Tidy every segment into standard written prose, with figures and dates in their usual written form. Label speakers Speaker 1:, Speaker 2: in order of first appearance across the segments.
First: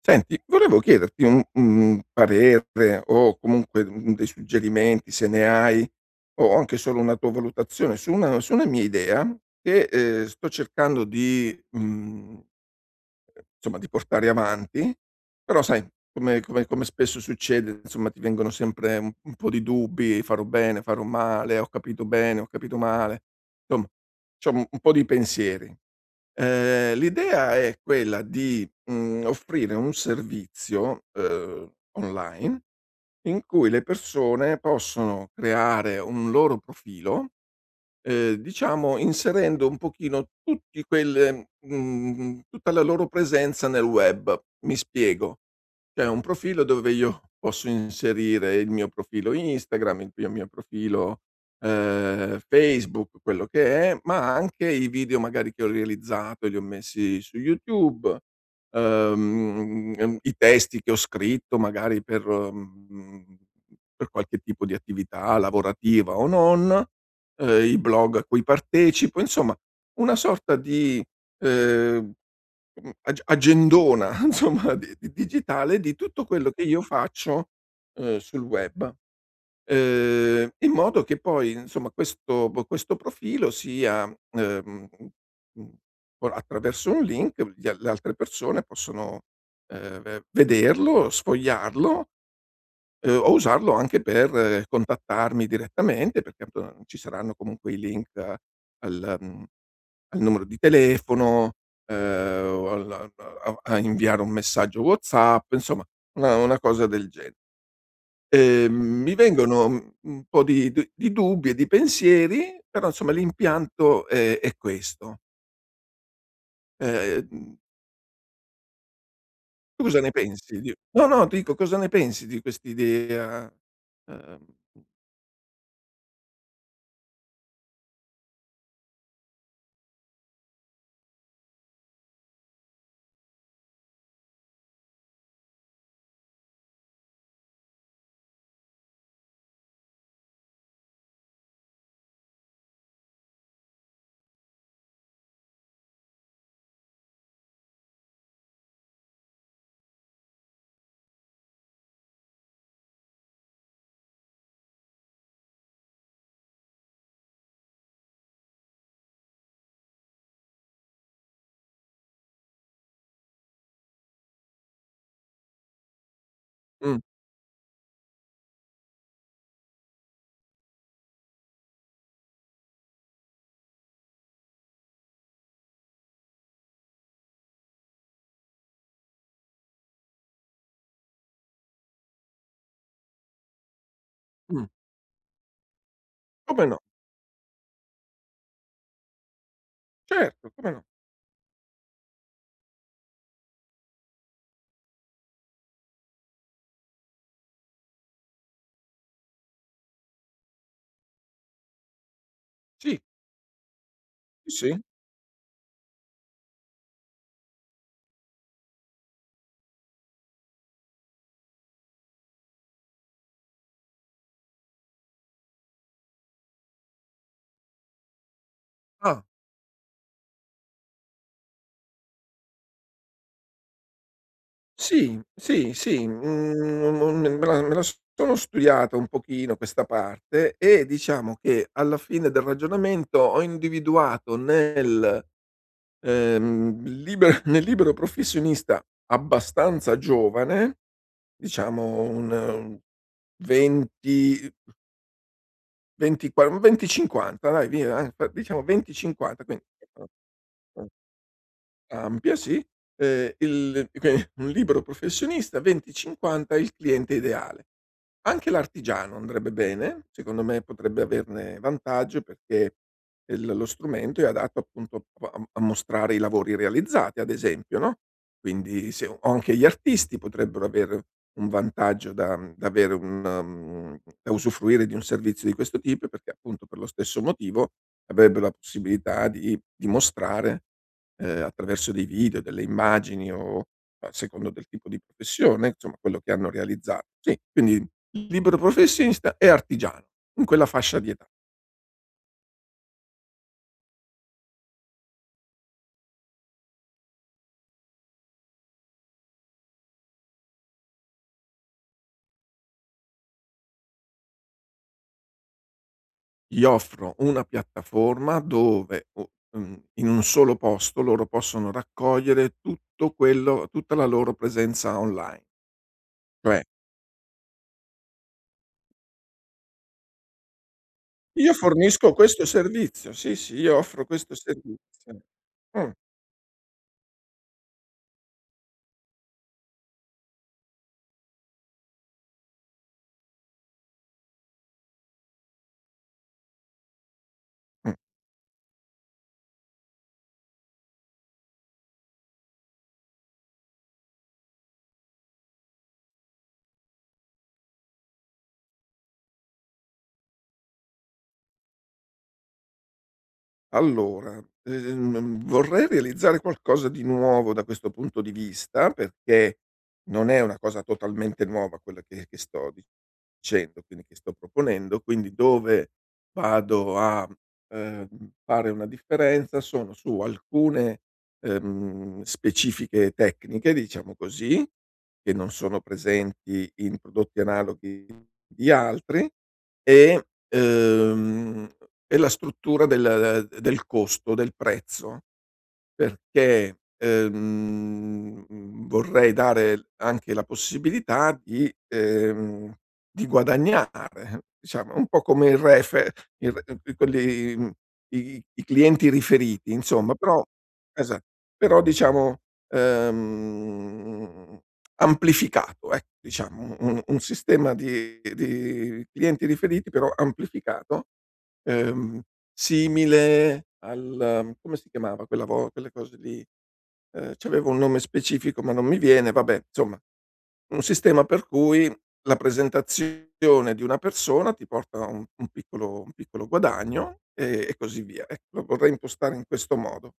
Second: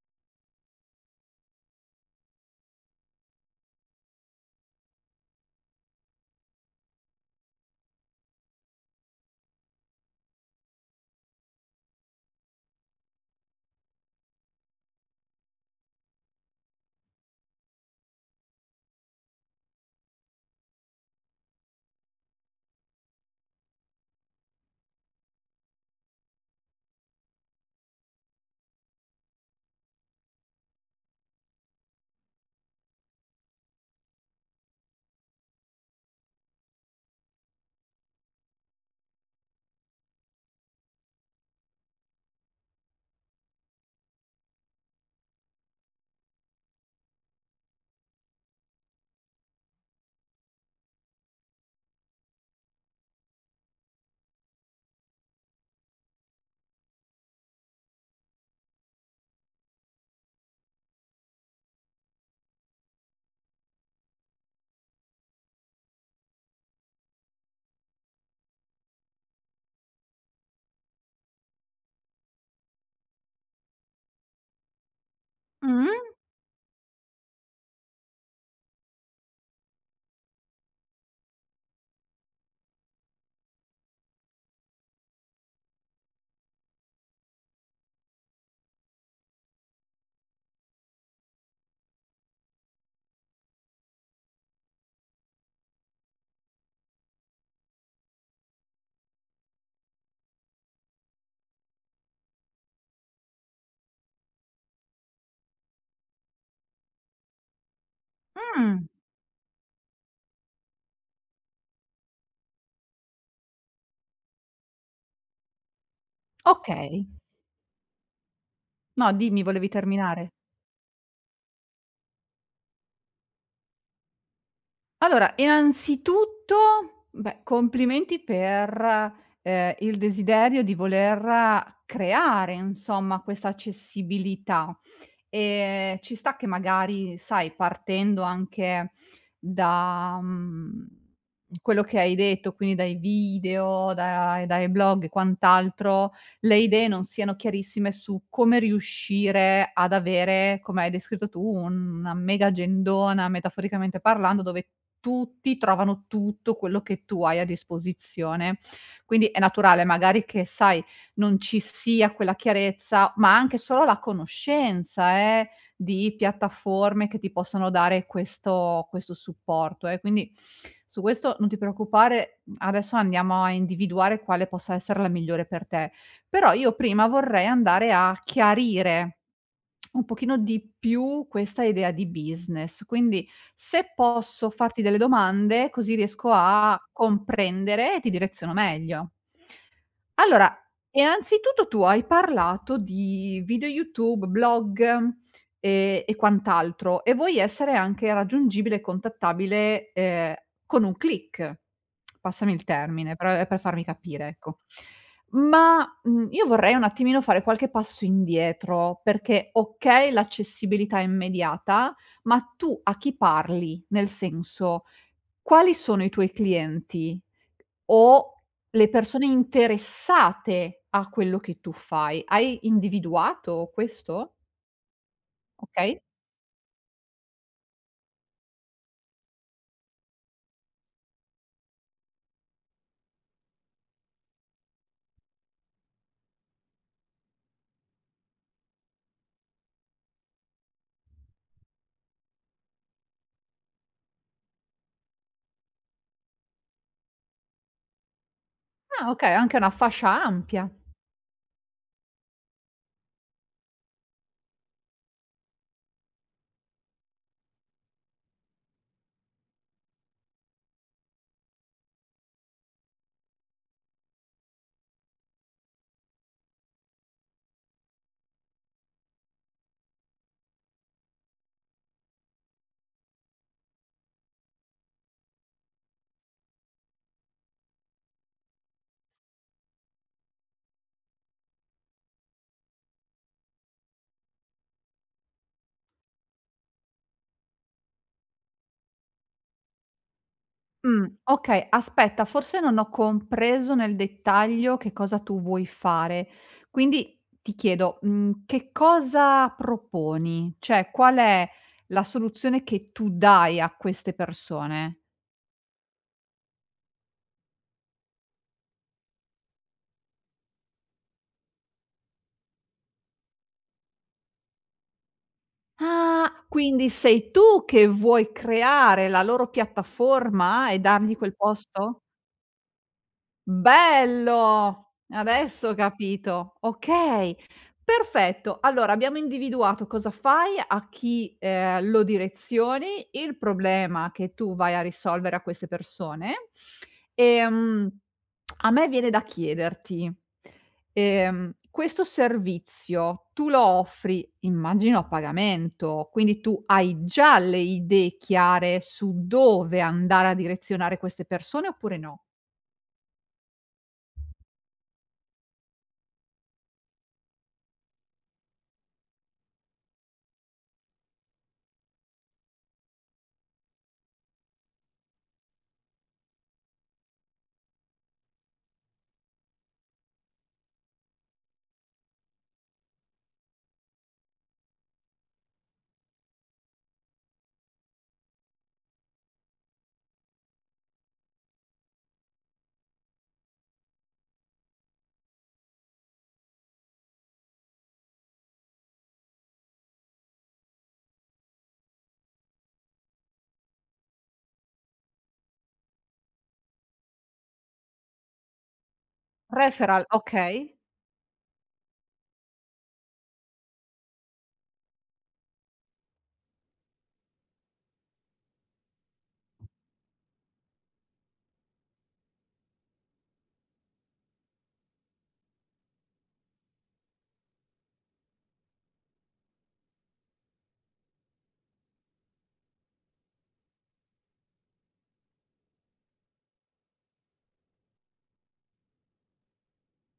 Speaker 1: Senti, volevo chiederti un parere o comunque, dei suggerimenti se ne hai, o anche solo una tua valutazione su una mia idea che, sto cercando di insomma di portare avanti, però sai come spesso succede, insomma ti vengono sempre un po' di dubbi, farò bene, farò male, ho capito bene, ho capito male, insomma c'ho un po' di pensieri. L'idea è quella di, offrire un servizio, online, in cui le persone possono creare un loro profilo. Diciamo, inserendo un pochino tutta la loro presenza nel web. Mi spiego: c'è un profilo dove io posso inserire il mio profilo Instagram, il mio profilo, Facebook, quello che è, ma anche i video magari che ho realizzato, li ho messi su YouTube, i testi che ho scritto magari per, per qualche tipo di attività lavorativa o non, i blog a cui partecipo, insomma una sorta di, ehm, mhmm, ag agendona insomma di digitale,
Speaker 2: Mh?
Speaker 1: di tutto quello che io faccio, sul web, in modo che poi, insomma, questo profilo sia, ehm, mhmm, o attraverso un link, gli a le altre persone possono, v vederlo, sfogliarlo. O usarlo anche per, contattarmi direttamente, perché appunto ci saranno comunque i link, al mhmm, al numero di telefono, o al a a inviare un messaggio WhatsApp, insomma una cosa del genere. Ehm,
Speaker 2: Mh.
Speaker 1: Mi vengono, un po' di d di dubbi e di pensieri, però insomma l'impianto è questo.
Speaker 2: Okay.
Speaker 1: Ehm,
Speaker 2: No, dimmi, volevi
Speaker 1: tu cosa ne
Speaker 2: terminare.
Speaker 1: pensi di No, no, dico, cosa ne pensi di quest'idea? Ehm
Speaker 2: Allora, innanzitutto, beh, complimenti per, il desiderio di voler creare, insomma, questa accessibilità. Ci sta che magari, sai, partendo anche da, quello che hai detto, quindi dai video, dai blog e quant'altro, le idee non siano chiarissime su come riuscire ad avere, come hai descritto tu, una mega agendona, metaforicamente parlando, dove tutti trovano tutto quello che tu hai a disposizione. Quindi è naturale magari che, sai, non ci sia quella chiarezza, ma anche solo la conoscenza, di
Speaker 1: mh,
Speaker 2: piattaforme che ti possono dare questo supporto, eh. Quindi su questo non ti preoccupare, adesso andiamo a individuare quale possa essere la migliore per te. Però io prima vorrei andare a chiarire un pochino di più questa idea di business. Quindi se posso
Speaker 1: mh,
Speaker 2: farti delle domande, così riesco
Speaker 1: come
Speaker 2: a
Speaker 1: no?
Speaker 2: comprendere e ti direziono meglio.
Speaker 1: Certo,
Speaker 2: Allora,
Speaker 1: come no.
Speaker 2: innanzitutto tu hai parlato di video YouTube, blog, e quant'altro e vuoi essere anche raggiungibile e contattabile, con un click. Passami il
Speaker 1: Sì.
Speaker 2: termine, però è per farmi capire, ecco.
Speaker 1: Sì, sì.
Speaker 2: Ma, io vorrei un attimino fare qualche passo indietro, perché okay, l'accessibilità è immediata, ma tu a chi parli? Nel senso, quali sono i tuoi clienti? O le
Speaker 1: Ah,
Speaker 2: persone interessate a quello che tu fai. Hai individuato questo?
Speaker 1: sì, sì,
Speaker 2: Okay.
Speaker 1: sì, me la sono studiata un pochino questa parte, e diciamo che alla fine del ragionamento ho individuato nel, liber nel libero professionista abbastanza giovane, diciamo un 20, 20, qua, 20, 50, dai, via, dai, diciamo 20,
Speaker 2: Ah, okay,
Speaker 1: 50,
Speaker 2: anche
Speaker 1: quindi.
Speaker 2: una
Speaker 1: eh,
Speaker 2: fascia ampia.
Speaker 1: eh, Ampia, sì. Il que un libero professionista 20/50, il cliente ideale. Anche l'artigiano andrebbe bene, secondo me potrebbe averne vantaggio, perché il lo strumento è adatto appunto a mostrare i lavori realizzati, ad esempio, no, quindi se o anche gli artisti potrebbero avere un vantaggio da avere un, da usufruire di un servizio di questo tipo, perché appunto per lo stesso motivo avrebbe la possibilità di mostrare, attraverso dei video, delle immagini, o a secondo del tipo di professione, insomma quello che hanno realizzato. Sì, quindi libero professionista e artigiano, in quella fascia di età.
Speaker 2: Okay, aspetta, forse non ho compreso nel dettaglio che cosa tu vuoi fare. Quindi ti chiedo, che cosa proponi? Cioè, qual è la soluzione che tu dai a queste persone?
Speaker 1: Gli offro una piattaforma dove, o, in un solo posto, loro possono raccogliere tutto quello tutta la loro presenza online.
Speaker 2: Ah,
Speaker 1: Cioè,
Speaker 2: quindi sei tu che vuoi creare la loro piattaforma e dargli quel
Speaker 1: io
Speaker 2: posto?
Speaker 1: fornisco questo servizio, sì, sì, io offro questo
Speaker 2: Bello!
Speaker 1: servizio.
Speaker 2: Adesso ho
Speaker 1: Mh,
Speaker 2: capito. Okay, perfetto. Allora abbiamo individuato cosa fai, a chi, lo direzioni, il problema che tu vai a risolvere a queste persone.
Speaker 1: mh.
Speaker 2: Ehm, A me viene da chiederti, questo servizio tu lo offri, immagino, a pagamento, quindi tu hai già le idee chiare su dove andare a direzionare queste persone oppure no?
Speaker 1: Allora, vorrei realizzare qualcosa di nuovo da questo punto di vista, perché non è una cosa totalmente nuova quella che sto dicendo, quindi che sto proponendo, quindi dove vado a, ehm, fare una differenza, sono su alcune, specifiche tecniche, diciamo così, che non sono presenti in prodotti analoghi di altri. E, è la struttura del costo, del prezzo, perché, mhmm, vorrei dare anche la possibilità di, di guadagnare, diciamo, un po' come il refe il re quelli mhmm, i clienti riferiti,
Speaker 2: Referral,
Speaker 1: insomma,
Speaker 2: okay.
Speaker 1: esa però diciamo, ehm, amplificato, ecco, diciamo, un sistema di clienti riferiti, però amplificato, ehm simile al, come si chiamava quella vo quelle cose lì? C'aveva un nome specifico, ma non mi viene, vabbè, insomma, un sistema per cui la presentazione di una persona ti porta a un piccolo guadagno, e così via. Ecco, lo vorrei impostare in questo modo.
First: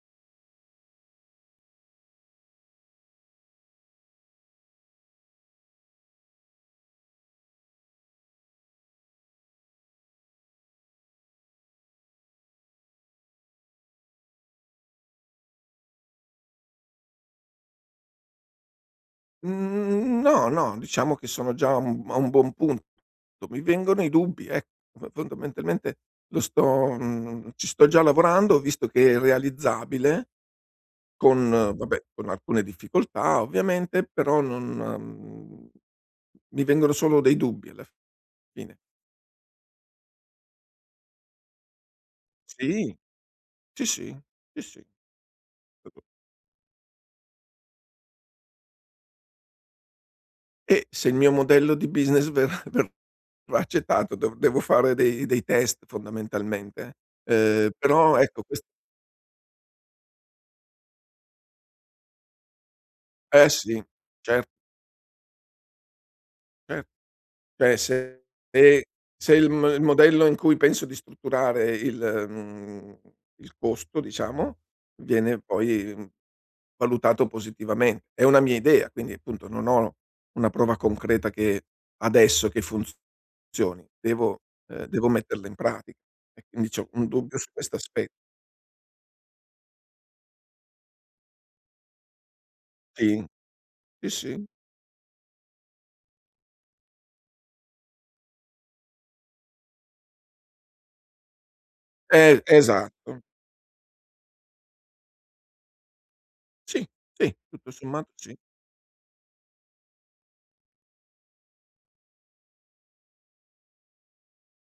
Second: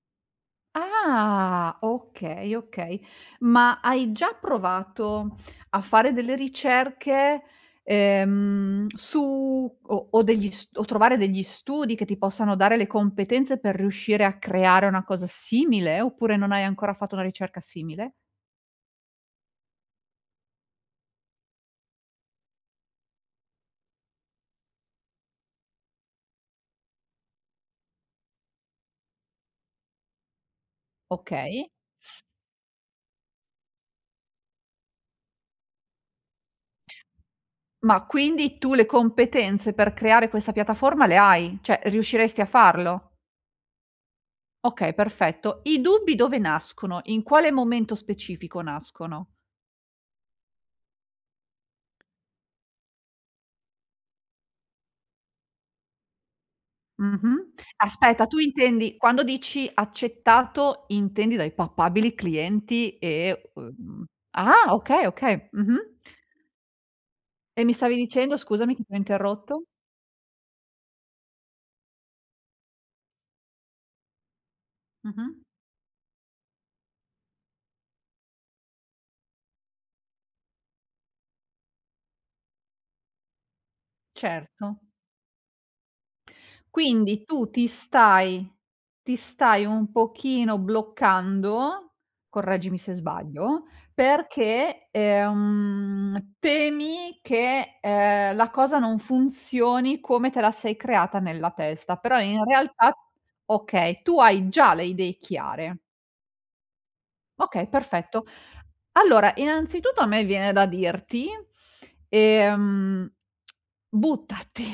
Speaker 2: Ah, okay, okay. Ma hai già provato a fare delle ricerche, su o degli s o trovare degli studi che ti possano dare le competenze per riuscire a creare una cosa simile, oppure non hai ancora fatto una ricerca simile?
Speaker 1: Mhmm, no, no, diciamo che sono già a un buon punto. Mi vengono i dubbi, ecco. F fondamentalmente ci sto già lavorando, ho visto che è realizzabile. Con,
Speaker 2: Okay.
Speaker 1: vabbè, con alcune difficoltà ovviamente, però non, mi vengono solo dei dubbi alla
Speaker 2: Ma quindi tu
Speaker 1: fine.
Speaker 2: le competenze per creare questa piattaforma le hai? Cioè riusciresti a
Speaker 1: Sì.
Speaker 2: farlo?
Speaker 1: Sì, sì, sì, sì.
Speaker 2: Okay, perfetto. I dubbi dove nascono? In quale momento specifico nascono?
Speaker 1: E se il mio modello di business verrà verrà accettato, devo fare dei test, fondamentalmente.
Speaker 2: Mh-mh.
Speaker 1: Però
Speaker 2: Aspetta, tu
Speaker 1: ecco, quest
Speaker 2: intendi quando dici accettato, intendi dai papabili clienti
Speaker 1: eh,
Speaker 2: e
Speaker 1: sì. cer
Speaker 2: ah, okay, okay. Mh-mh.
Speaker 1: cer
Speaker 2: E mi
Speaker 1: Cioè,
Speaker 2: stavi
Speaker 1: se
Speaker 2: dicendo, scusami che
Speaker 1: e
Speaker 2: ti ho
Speaker 1: il
Speaker 2: interrotto?
Speaker 1: m il modello in cui penso di strutturare mhmm, il costo, diciamo,
Speaker 2: Mh-mh.
Speaker 1: viene poi, valutato positivamente. È una mia idea, quindi appunto non ho una prova concreta che funzioni. Devo
Speaker 2: Certo.
Speaker 1: ehm, devo metterla in pratica, e quindi c'ho un
Speaker 2: Quindi
Speaker 1: dubbio su
Speaker 2: tu ti
Speaker 1: questo. Aspe
Speaker 2: stai un pochino bloccando, correggimi se
Speaker 1: Sì,
Speaker 2: sbaglio,
Speaker 1: sì, sì.
Speaker 2: perché, temi che, la cosa non funzioni come te la sei creata nella testa, però in realtà
Speaker 1: Esatto.
Speaker 2: okay, tu hai già le idee chiare.
Speaker 1: Sì, sì,
Speaker 2: Okay,
Speaker 1: tutto sommato
Speaker 2: perfetto.
Speaker 1: sì.
Speaker 2: Allora, innanzitutto a me viene da dirti, ehm, buttati,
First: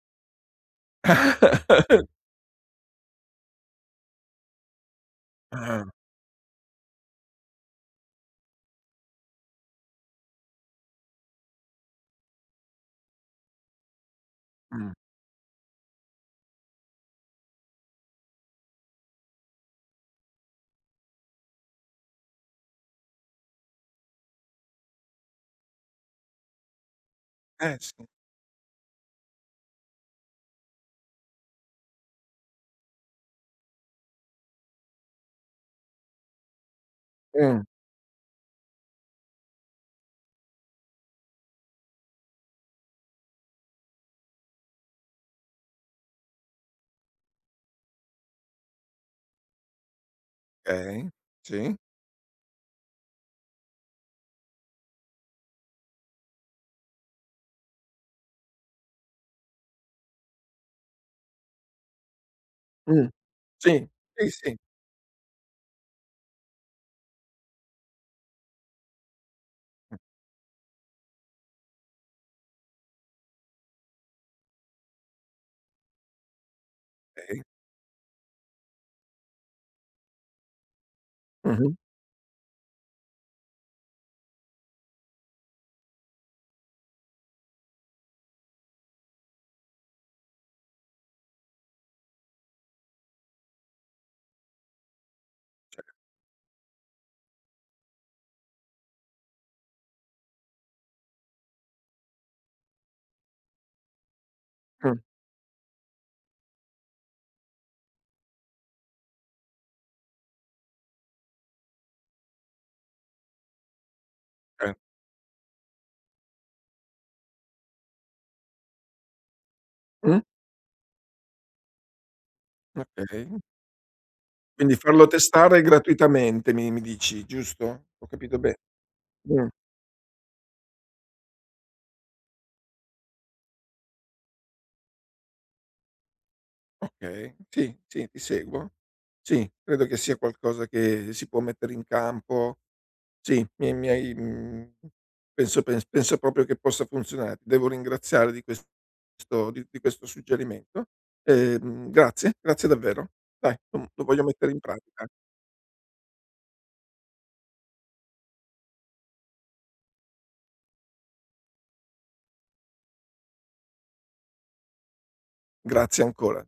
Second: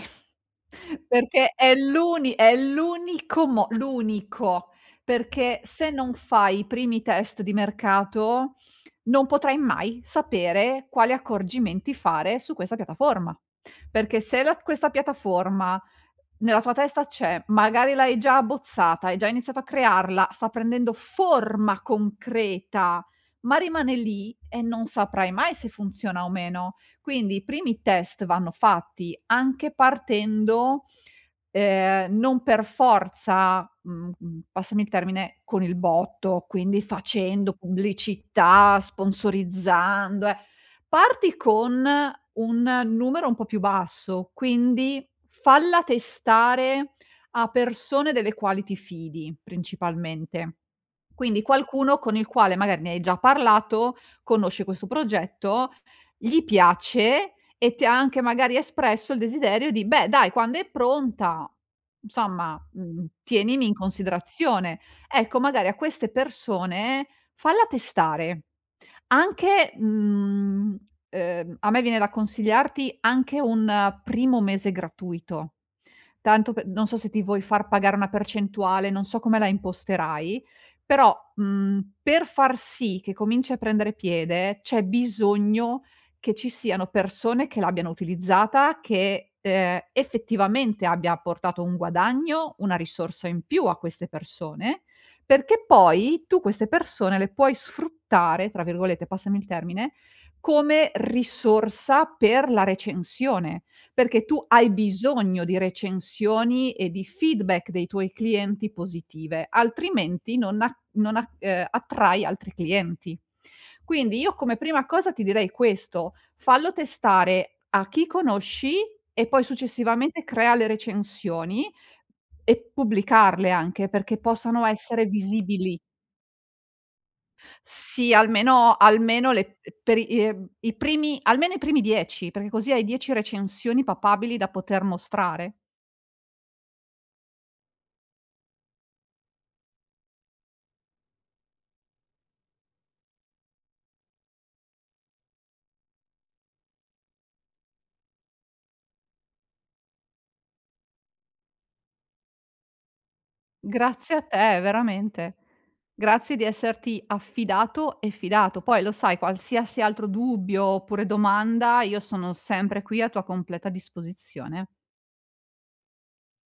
Speaker 2: perché è l'unico, perché
Speaker 1: Ah,
Speaker 2: se non fai i primi test di mercato, non potrai mai sapere quali accorgimenti fare su questa piattaforma. Perché se la questa
Speaker 1: mh.
Speaker 2: piattaforma nella tua testa c'è, magari l'hai già abbozzata, hai già iniziato a crearla, sta prendendo forma concreta, ma rimane lì e non saprai mai se funziona o meno. Quindi i
Speaker 1: Eh,
Speaker 2: primi
Speaker 1: sì.
Speaker 2: test vanno fatti anche partendo. Non per forza, passami il termine, con il botto, quindi facendo
Speaker 1: Mh.
Speaker 2: pubblicità, sponsorizzando, eh. Parti con un numero un po' più basso, quindi falla testare a persone delle quali ti fidi principalmente.
Speaker 1: Okay,
Speaker 2: Quindi
Speaker 1: sì.
Speaker 2: qualcuno con il quale magari ne hai già parlato, conosce questo progetto, gli piace e ti ha anche magari espresso il desiderio di: "Beh dai quando è pronta, insomma,
Speaker 1: Mh,
Speaker 2: tienimi in
Speaker 1: sì. Sì, sì,
Speaker 2: considerazione". Ecco magari a queste persone falla testare. Anche, a me viene da consigliarti anche un primo mese gratuito. Tanto pe non so se ti vuoi
Speaker 1: okay.
Speaker 2: far pagare una percentuale, non so come la imposterai, però,
Speaker 1: Mh-mh,
Speaker 2: per far sì che cominci a prendere piede, c'è bisogno che ci siano persone che l'abbiano utilizzata, che, effettivamente abbia portato un guadagno, una risorsa in più a queste persone perché poi tu queste persone le puoi "sfruttare", tra virgolette, passami il termine, come risorsa per la recensione, perché tu hai
Speaker 1: mh,
Speaker 2: bisogno di recensioni e di feedback dei tuoi clienti positive, altrimenti non a non a attrai altri clienti. Quindi io come
Speaker 1: eh.
Speaker 2: prima cosa ti direi questo: fallo testare a chi conosci e poi
Speaker 1: Mh.
Speaker 2: successivamente crea le recensioni e
Speaker 1: Okay.
Speaker 2: pubblicarle anche, perché possano
Speaker 1: Quindi
Speaker 2: essere
Speaker 1: farlo testare
Speaker 2: visibili.
Speaker 1: gratuitamente, mi dici, giusto? Ho
Speaker 2: Sì,
Speaker 1: capito. be
Speaker 2: almeno
Speaker 1: Mh.
Speaker 2: le per i i primi almeno i primi 10, perché così hai 10 recensioni papabili da poter mostrare.
Speaker 1: Okay, sì, sì, ti seguo. Sì, credo che sia qualcosa che si può mettere in campo. Sì, penso proprio che possa funzionare. Ti devo ringraziare di questo suggerimento. Grazie, grazie davvero. Dai, lo
Speaker 2: Grazie a
Speaker 1: voglio mettere
Speaker 2: te,
Speaker 1: in pratica.
Speaker 2: veramente. Grazie di esserti affidato e fidato. Poi lo sai, qualsiasi altro dubbio oppure domanda, io sono sempre qui a tua completa disposizione.
Speaker 1: Grazie ancora.